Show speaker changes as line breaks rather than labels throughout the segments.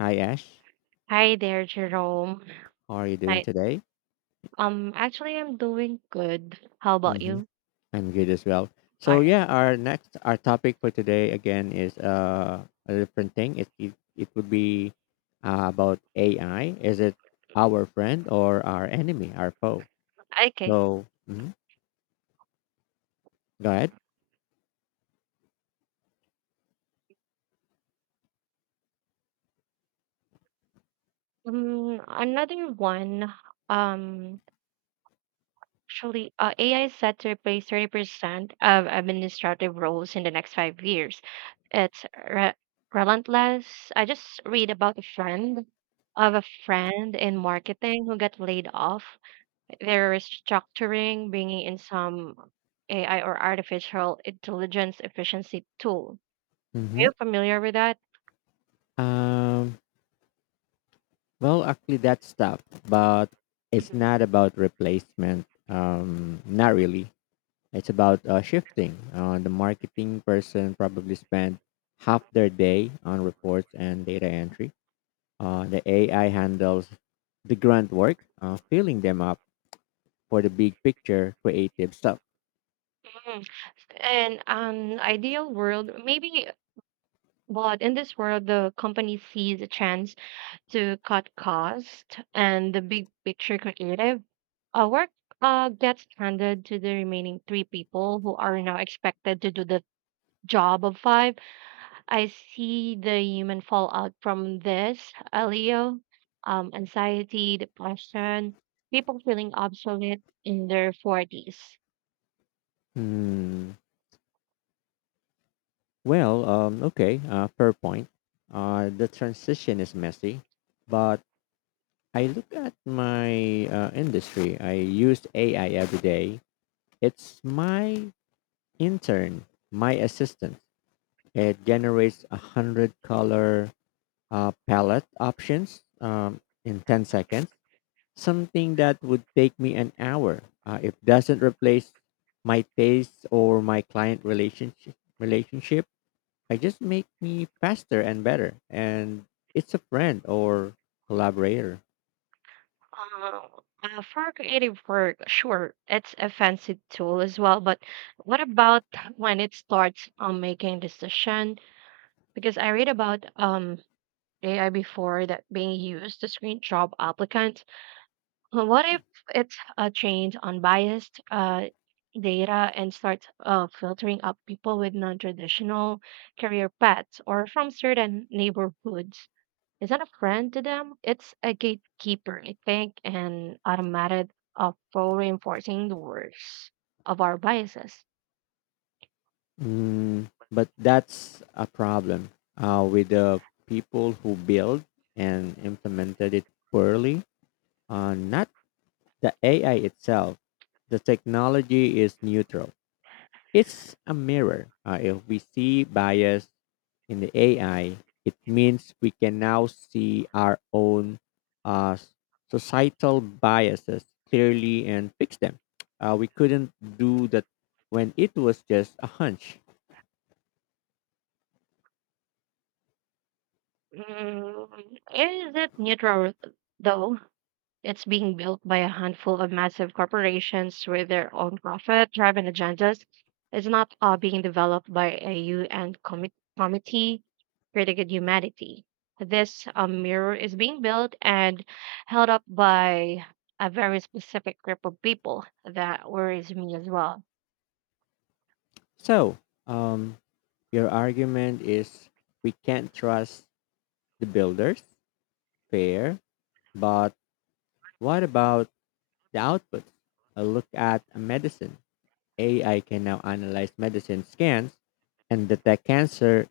Hi Ash,
Hi there, Jerome.
how are you doing
Hi.
today?
Actually, I'm doing good. How about
Hmm.
you?
I'm good as well.
All
So
right.
yeah, our next our topic for today again is a different thing. It would be about AI. Is it our friend or our enemy, our foe?
Okay.
So mhm, go ahead.
Another one. Um, AI is set to replace 30% of administrative roles in the next five years. It's re relentless. I just read about a friend of a friend in marketing who got laid off. They're restructuring, bringing in some AI or artificial intelligence efficiency tool. Are
Hmm.
you familiar with that?
Um, well, actually, that's tough, but it's
Mhm.
not about replacement. Not really. It's about shifting. The marketing person probably spent half their day on reports and data entry. The AI handles the grunt work, filling them up for the big picture creative stuff.
Mm. And Ideal world, maybe, but in this world, the company sees a chance to cut cost, and the big picture creative work gets handed to the remaining three people who are now expected to do the job of five. I see the human fallout from this, Leo, anxiety, depression, people feeling obsolete in their 40s.
Hmm. Well, okay, fair point. The transition is messy, but I look at my industry. I use AI every day. It's my intern, my assistant. It generates a hundred color palette options in 10 seconds, something that would take me an hour. It doesn't replace my taste or my client relationship. I just make me faster and better, and it's a friend or collaborator.
Uh, for creative work, sure, it's a fancy tool as well, but what about when it starts making decision? Because I read about AI before that being used to screen job applicants. What if it's trained on biased data and starts filtering up people with non-traditional career paths or from certain neighborhoods? Is that a friend to them? It's a gatekeeper, I think, and automated of for reinforcing the worst of our biases.
Mm, but that's a problem with the people who build and implemented it poorly. Not The AI itself, the technology is neutral. It's a mirror. If we see bias in the AI, it means we can now see our own uh, societal biases clearly and fix them. We couldn't do that when it was just a hunch.
Mm, is it neutral though? It's being built by a handful of massive corporations with their own profit driven agendas. It's not being developed by a committee critical humanity. This mirror is being built and held up by a very specific group of people that worries me as well.
So, um, your argument is we can't trust the builders, fair, but what about the output, a look at a medicine. AI can now analyze medicine scans and detect cancer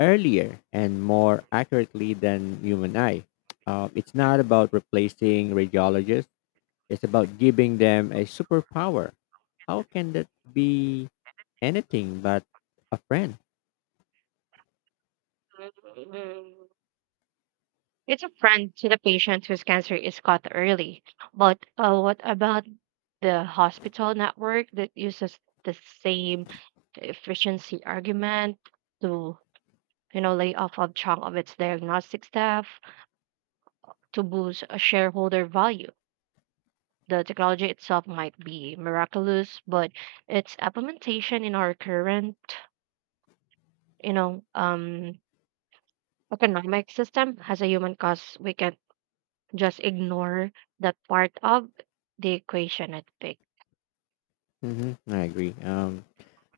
earlier and more accurately than human eye. It's not about replacing radiologists, it's about giving them a superpower. How can that be anything but a friend?
It's a friend to the patient whose cancer is caught early. But what about the hospital network that uses the same efficiency argument to, you know, lay off a chunk of its diagnostic staff to boost a shareholder value? The technology itself might be miraculous, but its implementation in our current, you know, um, economic system has a human cost we can just ignore that part of the equation at pick.
Hmm, I agree.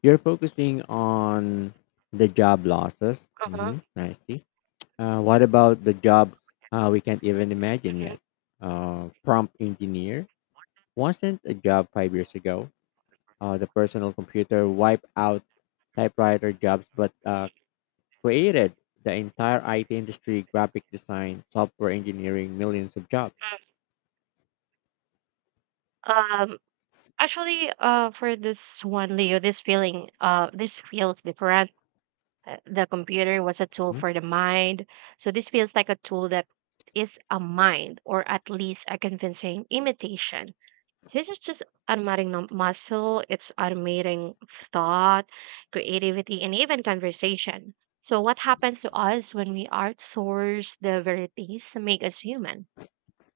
You're focusing on the job losses.
Uh-huh.
Hmm, I see. What about the jobs we can't even imagine yet? Prompt engineer wasn't a job 5 years ago. The personal computer wiped out typewriter jobs, but created the entire IT industry, graphic design, software engineering, millions of jobs.
mhm, Um, for this one, Leo, this feels different. The computer was a tool for the mind, so this feels like a tool that is a mind, or at least a convincing imitation. So this is just automating muscle, it's automating thought, creativity, and even conversation. So, what happens to us when we outsource the verities that make us human,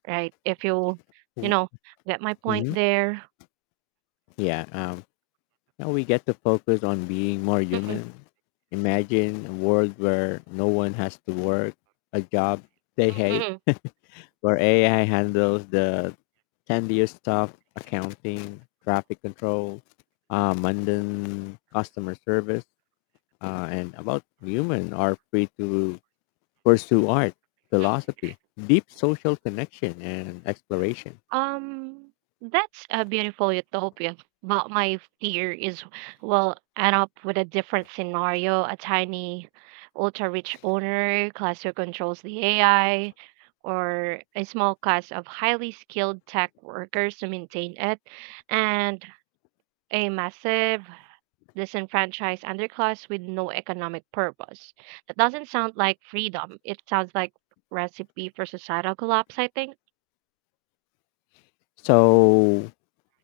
right? If you, you know, Get my point
Mm-hmm.
there.
Yeah. Now we get to focus on being more
Mhm,
human. Imagine a world where no one has to work a job they hate,
mhm.
where AI handles the tedious stuff, accounting, traffic control, mundane customer service, and about human are free to pursue art, philosophy, deep social connection, and exploration.
Um, that's a beautiful utopia. But my fear is we'll end up with a different scenario. A tiny, ultra rich owner, class who controls the AI, or a small class of highly skilled tech workers to maintain it, and a massive disenfranchised underclass with no economic purpose. That doesn't sound like freedom. It sounds like recipe for societal collapse, I think.
So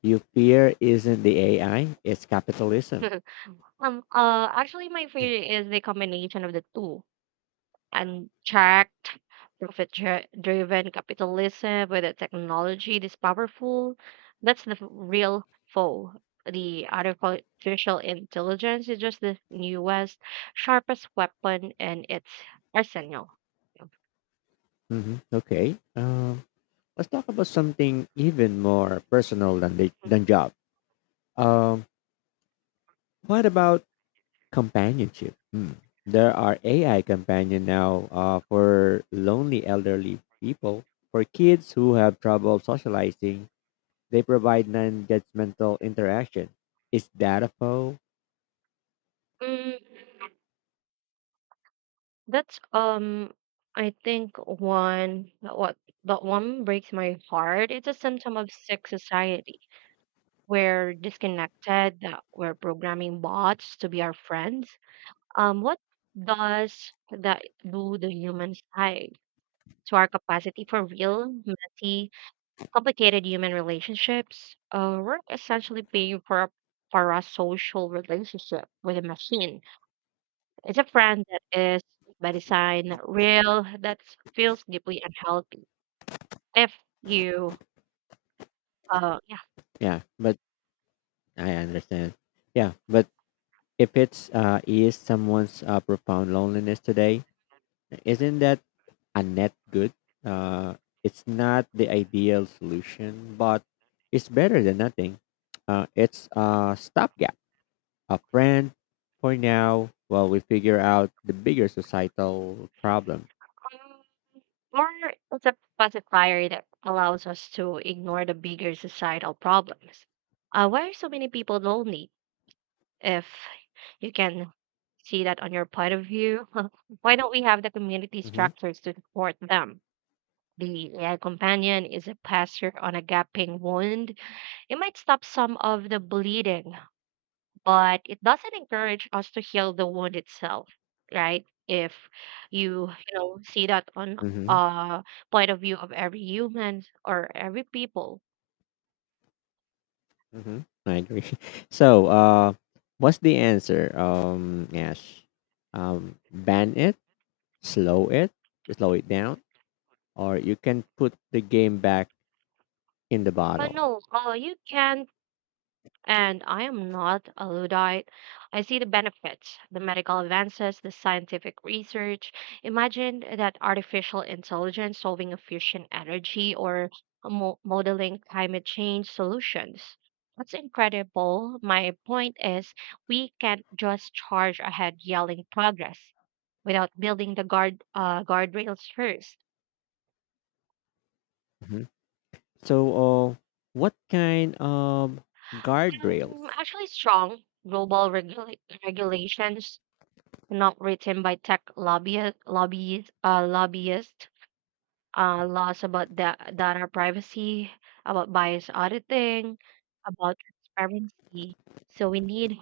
your fear isn't the AI, it's capitalism.
My favorite is the combination of the two. Unchecked, profit-driven capitalism with a technology this powerful. That's the real foe. The artificial intelligence is just the newest, sharpest weapon in its arsenal.
Hmm, okay. Let's talk about something even more personal than the, than job. Um, what about companionship? Hmm. There are AI companion now for lonely elderly people. For kids who have trouble socializing, they provide non-judgmental interaction. Is that a foe?
Mm, that's I think one what that one breaks my heart. It's a symptom of sick society. We're disconnected. We're programming bots to be our friends. What does that do the human side to our capacity for real, messy, complicated human relationships? We're essentially paying for a social relationship with a machine. It's a friend that is by design not real, that feels deeply unhealthy. If you, uh,
Yeah, but I understand. Yeah, but if it's is someone's profound loneliness today, isn't that a net good? Uh, it's not the ideal solution, but it's better than nothing. It's a stopgap, a friend for now while we figure out the bigger societal problem.
yeah. Or it's a pacifier that allows us to ignore the bigger societal problems. Why are so many people lonely? If you can see that on your point of view, why don't we have the community
Mm-hmm.
structures to support them? The AI companion is a passer on a gaping wound. It might stop some of the bleeding, but it doesn't encourage us to heal the wound itself, right? If you you know see that on
Mm-hmm.
uh point of view of every human or every people,
Mm-hmm. I agree. So, what's the answer, Ash? Ban it, slow it, slow it down, or you can put the game back in the
but
bottle.
no, you can't. And I am not a Luddite. I see the benefits, the medical advances, the scientific research. Imagine that artificial intelligence solving a fusion energy or modeling climate change solutions. That's incredible. My point is, we can't just charge ahead yelling progress without building the guardrails first.
So, what kind of guardrails?
Strong global regulations not written by lobbyist, laws about data privacy, about bias auditing, about transparency. So we need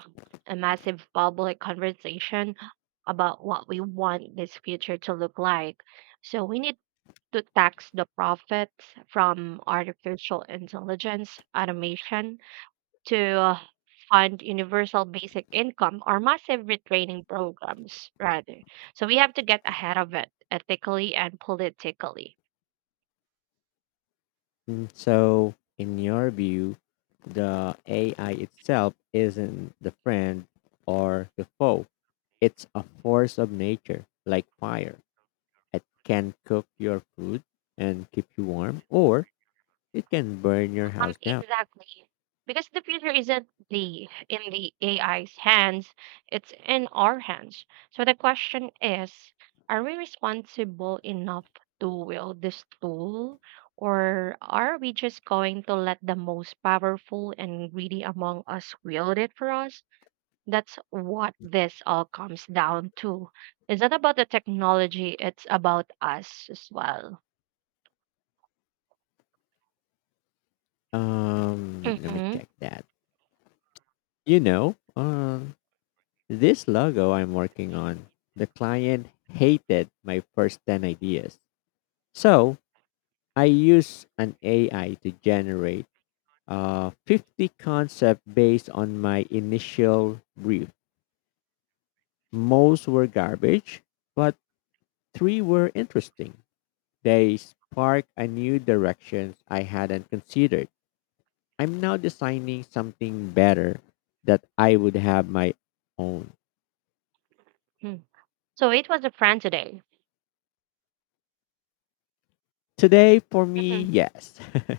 a massive public conversation about what we want this future to look like. So we need to tax the profits from artificial intelligence, automation, to uh, fund universal basic income or massive retraining programs, rather. So we have to get ahead of it ethically and politically.
Mm, so, in your view, the AI itself isn't the friend or the foe. It's a force of nature, like fire. It can cook your food and keep you warm, or it can burn your house down.
Exactly. Because the future isn't the in the AI's hands, it's in our hands. So the question is, are we responsible enough to wield this tool? Or are we just going to let the most powerful and greedy among us wield it for us? That's what this all comes down to. It's not about the technology, it's about us as well.
Let me
Hmm.
check that. You know, this logo I'm working on, the client hated my first 10 ideas. So I use an AI to generate 50 concepts based on my initial brief. Most were garbage, but three were interesting. They sparked a new directions I hadn't considered. I'm now designing something better that I would have my own.
So it was a friend today.
Today, for me,
Mhm.
yes.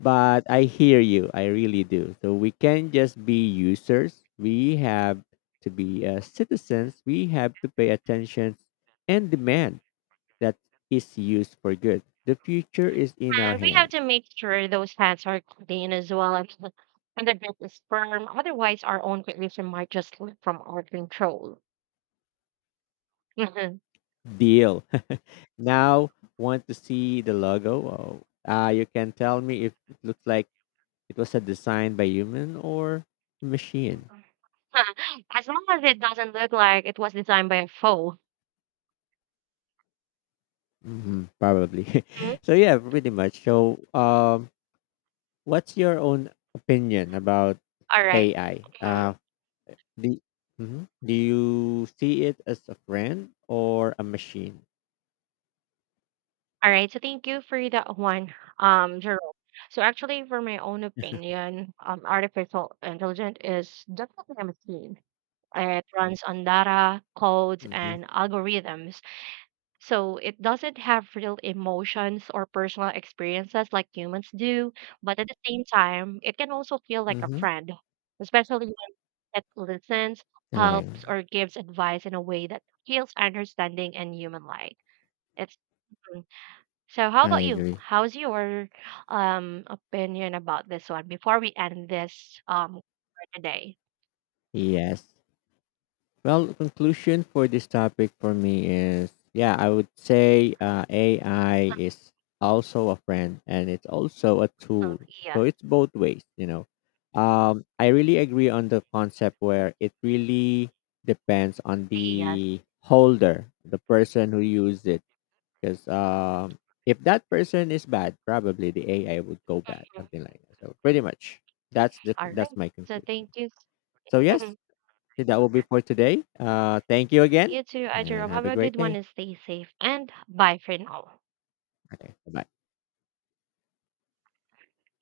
But I hear you. I really do. So we can just be users. We have to be citizens. We have to pay attention and demand that is used for good. The future is in our
And we have
hands.
to make sure those hands are clean as well and, the bed is firm. Otherwise, our own creation might just slip from our control. Mhm.
Deal. Now, want to see the logo? Oh, you can tell me if it looks like it was a design by human or machine.
As long as it doesn't look like it was designed by a foe.
Hmm, probably.
Mhm.
So yeah, pretty much so, what's your own opinion about
All right.
AI?
Mhm.
Do, mhm. Do you see it as a friend or a machine?
All right, so thank you for that one, Jerome. So actually, for my own opinion, artificial intelligence is definitely a machine. It runs on data, codes,
Hmm.
and algorithms. So it doesn't have real emotions or personal experiences like humans do. But at the same time, it can also feel like a
Hmm.
friend, especially when it listens,
I,
helps, or gives advice in a way that feels understanding and human-like. It's um, so how
I
about you?
agree.
How's your opinion about this one before we end this for today?
Yes. Well, conclusion for this topic for me is yeah, I would say AI is also a friend and it's also a tool.
Oh,
So
yes,
it's both ways, you know. I really agree on the concept where it really depends on
yes.
the holder, the person who used it. Because if that person is bad, probably the AI would go bad, something like that. So pretty much
All
that's
right.
my
So
conclusion.
thank you.
So yes, so that will be for today. Thank you again,
You too,
and
Jerome.
have
Have
a
a
great
good one
day.
and stay safe. And bye for now.
Okay, bye.